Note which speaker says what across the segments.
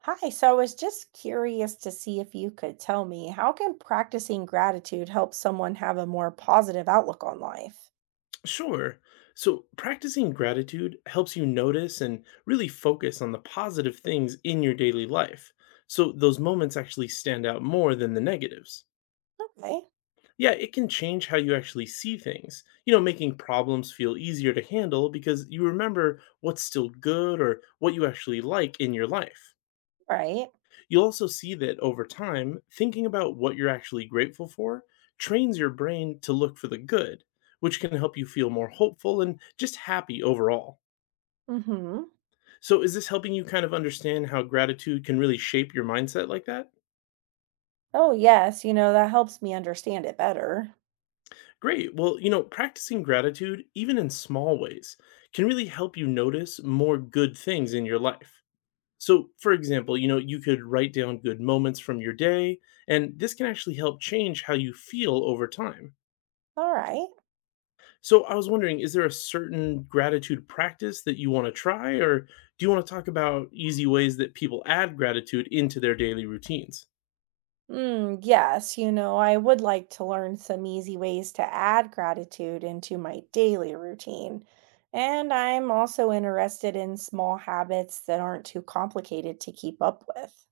Speaker 1: Hi, so I was just curious to see if you could tell me how can practicing gratitude help someone have a more positive outlook on life?
Speaker 2: Sure. So, practicing gratitude helps you notice and really focus on the positive things in your daily life. So, those moments actually stand out more than the negatives.
Speaker 1: Okay,
Speaker 2: Yeah, it can change how you actually see things, you know, making problems feel easier to handle because you remember what's still good or what you actually like in your life.
Speaker 1: right.
Speaker 2: You'll also see that over time, thinking about what you're actually grateful for trains your brain to look for the good, which can help you feel more hopeful and just happy overall.
Speaker 1: Mm-hmm.
Speaker 2: So, is this helping you kind of understand how gratitude can really shape your mindset like that?
Speaker 1: Oh, yes, that helps me understand it better.
Speaker 2: Great. Well, you know, practicing gratitude, even in small ways, can really help you notice more good things in your life. So, for example, you could write down good moments from your day, and this can actually help change how you feel over time.
Speaker 1: All right.
Speaker 2: So I was wondering, is there a certain gratitude practice that you want to try, or do you want to talk about easy ways that people add gratitude into their daily routines?
Speaker 1: Yes, I would like to learn some easy ways to add gratitude into my daily routine. And I'm also interested in small habits that aren't too complicated to keep up with.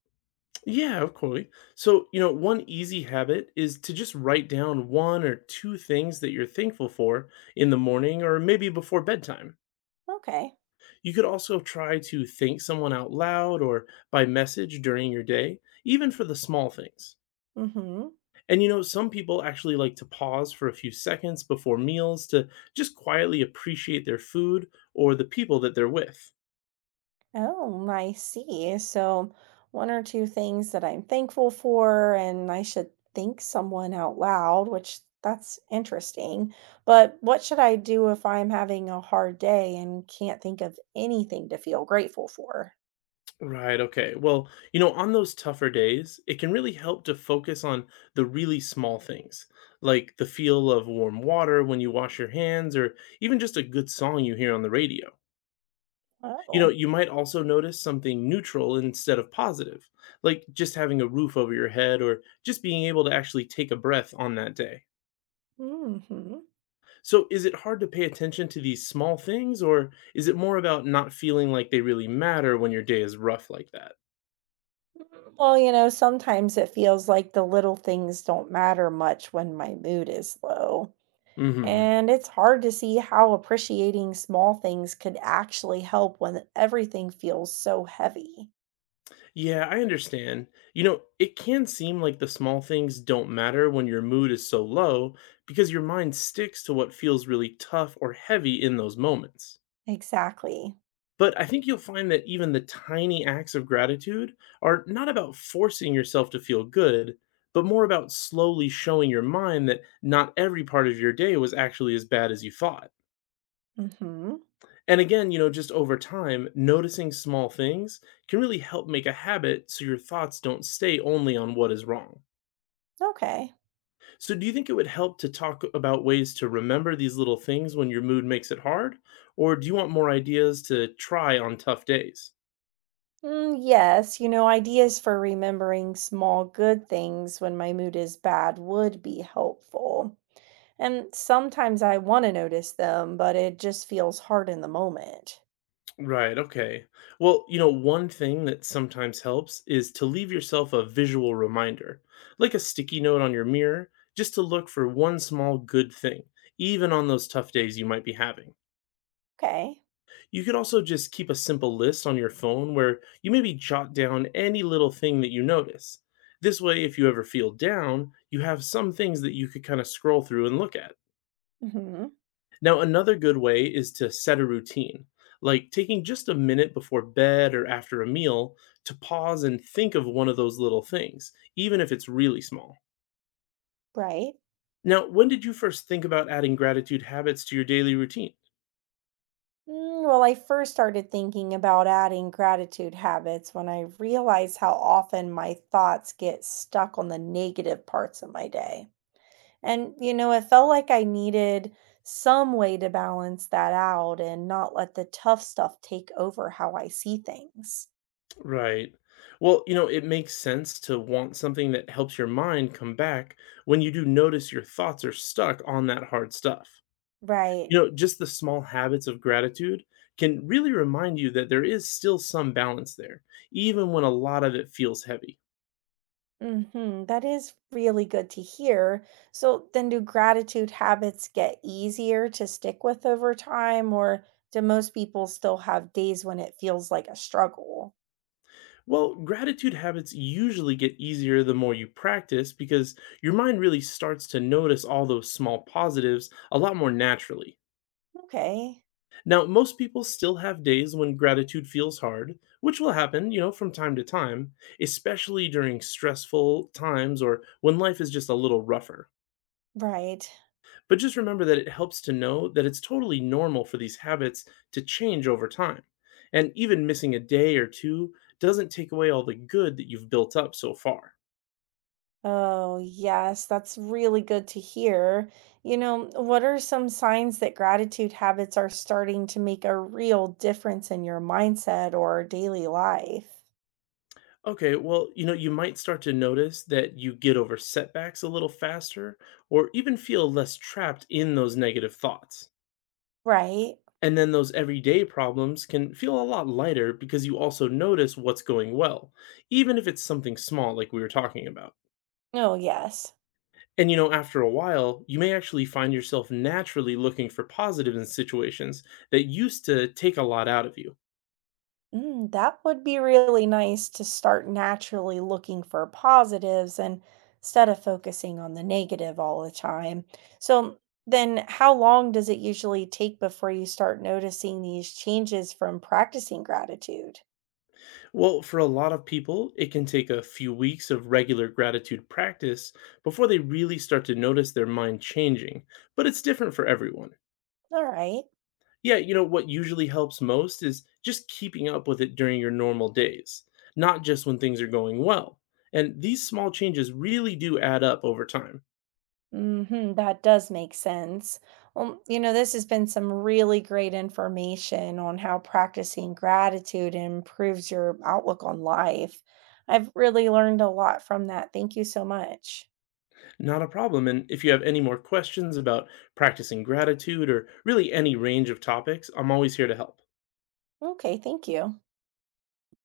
Speaker 2: Yeah, of course. So, one easy habit is to just write down one or two things that you're thankful for in the morning or maybe before bedtime.
Speaker 1: Okay.
Speaker 2: You could also try to thank someone out loud or by message during your day, even for the small things.
Speaker 1: Mm-hmm.
Speaker 2: And you know, some people actually like to pause for a few seconds before meals to just quietly appreciate their food or the people that they're with.
Speaker 1: Oh, I see. So, one or two things that I'm thankful for, and I should thank someone out loud, which that's interesting. But what should I do if I'm having a hard day and can't think of anything to feel grateful for?
Speaker 2: Right, okay. Well, on those tougher days, it can really help to focus on the really small things, like the feel of warm water when you wash your hands, or even just a good song you hear on the radio. You know,
Speaker 1: Oh,
Speaker 2: you might also notice something neutral instead of positive, like just having a roof over your head or just being able to actually take a breath on that day.
Speaker 1: hmm
Speaker 2: So is it hard to pay attention to these small things or is it more about not feeling like they really matter when your day is rough like that?
Speaker 1: well, sometimes it feels like the little things don't matter much when my mood is low.
Speaker 2: Mhm.
Speaker 1: And it's hard to see how appreciating small things could actually help when everything feels so heavy.
Speaker 2: Yeah, I understand. You know, it can seem like the small things don't matter when your mood is so low because your mind sticks to what feels really tough or heavy in those moments.
Speaker 1: Exactly.
Speaker 2: But I think you'll find that even the tiny acts of gratitude are not about forcing yourself to feel good, but more about slowly showing your mind that not every part of your day was actually as bad as you thought.
Speaker 1: Mhm.
Speaker 2: And again, just over time, noticing small things can really help make a habit so your thoughts don't stay only on what is wrong.
Speaker 1: Okay.
Speaker 2: So, do you think it would help to talk about ways to remember these little things when your mood makes it hard? Or do you want more ideas to try on tough days?
Speaker 1: Yes, ideas for remembering small good things when my mood is bad would be helpful. And sometimes I want to notice them, but it just feels hard in the moment.
Speaker 2: Right, okay. Well, one thing that sometimes helps is to leave yourself a visual reminder, like a sticky note on your mirror, just to look for one small good thing, even on those tough days you might be having.
Speaker 1: Okay.
Speaker 2: You could also just keep a simple list on your phone where you maybe jot down any little thing that you notice. This way, if you ever feel down, you have some things that you could kind of scroll through and look at.
Speaker 1: Mhm.
Speaker 2: Now, another good way is to set a routine, like taking just a minute before bed or after a meal to pause and think of one of those little things, even if it's really small.
Speaker 1: Right.
Speaker 2: Now, when did you first think about adding gratitude habits to your daily routine?
Speaker 1: Well, I first started thinking about adding gratitude habits when I realized how often my thoughts get stuck on the negative parts of my day. And, it felt like I needed some way to balance that out and not let the tough stuff take over how I see things.
Speaker 2: Right. Well, it makes sense to want something that helps your mind come back when you do notice your thoughts are stuck on that hard stuff.
Speaker 1: Right.
Speaker 2: You know, just the small habits of gratitude can really remind you that there is still some balance there, even when a lot of it feels heavy.
Speaker 1: Mm-hmm. That is really good to hear. So then do gratitude habits get easier to stick with over time, or do most people still have days when it feels like a struggle?
Speaker 2: Well, gratitude habits usually get easier the more you practice because your mind really starts to notice all those small positives a lot more naturally.
Speaker 1: Okay.
Speaker 2: Now, most people still have days when gratitude feels hard, which will happen, from time to time, especially during stressful times or when life is just a little rougher.
Speaker 1: Right.
Speaker 2: But just remember that it helps to know that it's totally normal for these habits to change over time. And even missing a day or two doesn't take away all the good that you've built up so far.
Speaker 1: Oh, yes, that's really good to hear. What are some signs that gratitude habits are starting to make a real difference in your mindset or daily life?
Speaker 2: Okay, well, you might start to notice that you get over setbacks a little faster or even feel less trapped in those negative thoughts.
Speaker 1: Right.
Speaker 2: And then those everyday problems can feel a lot lighter because you also notice what's going well, even if it's something small like we were talking about.
Speaker 1: Oh, yes.
Speaker 2: And, after a while, you may actually find yourself naturally looking for positives in situations that used to take a lot out of you.
Speaker 1: That would be really nice to start naturally looking for positives and instead of focusing on the negative all the time. So then how long does it usually take before you start noticing these changes from practicing gratitude?
Speaker 2: Well, for a lot of people, it can take a few weeks of regular gratitude practice before they really start to notice their mind changing, but it's different for everyone.
Speaker 1: All right.
Speaker 2: Yeah, what usually helps most is just keeping up with it during your normal days, not just when things are going well. And these small changes really do add up over time.
Speaker 1: Mm-hmm, that does make sense. Well, this has been some really great information on how practicing gratitude improves your outlook on life. I've really learned a lot from that. Thank you so much.
Speaker 2: Not a problem. And if you have any more questions about practicing gratitude or really any range of topics, I'm always here to help.
Speaker 1: Okay, thank you.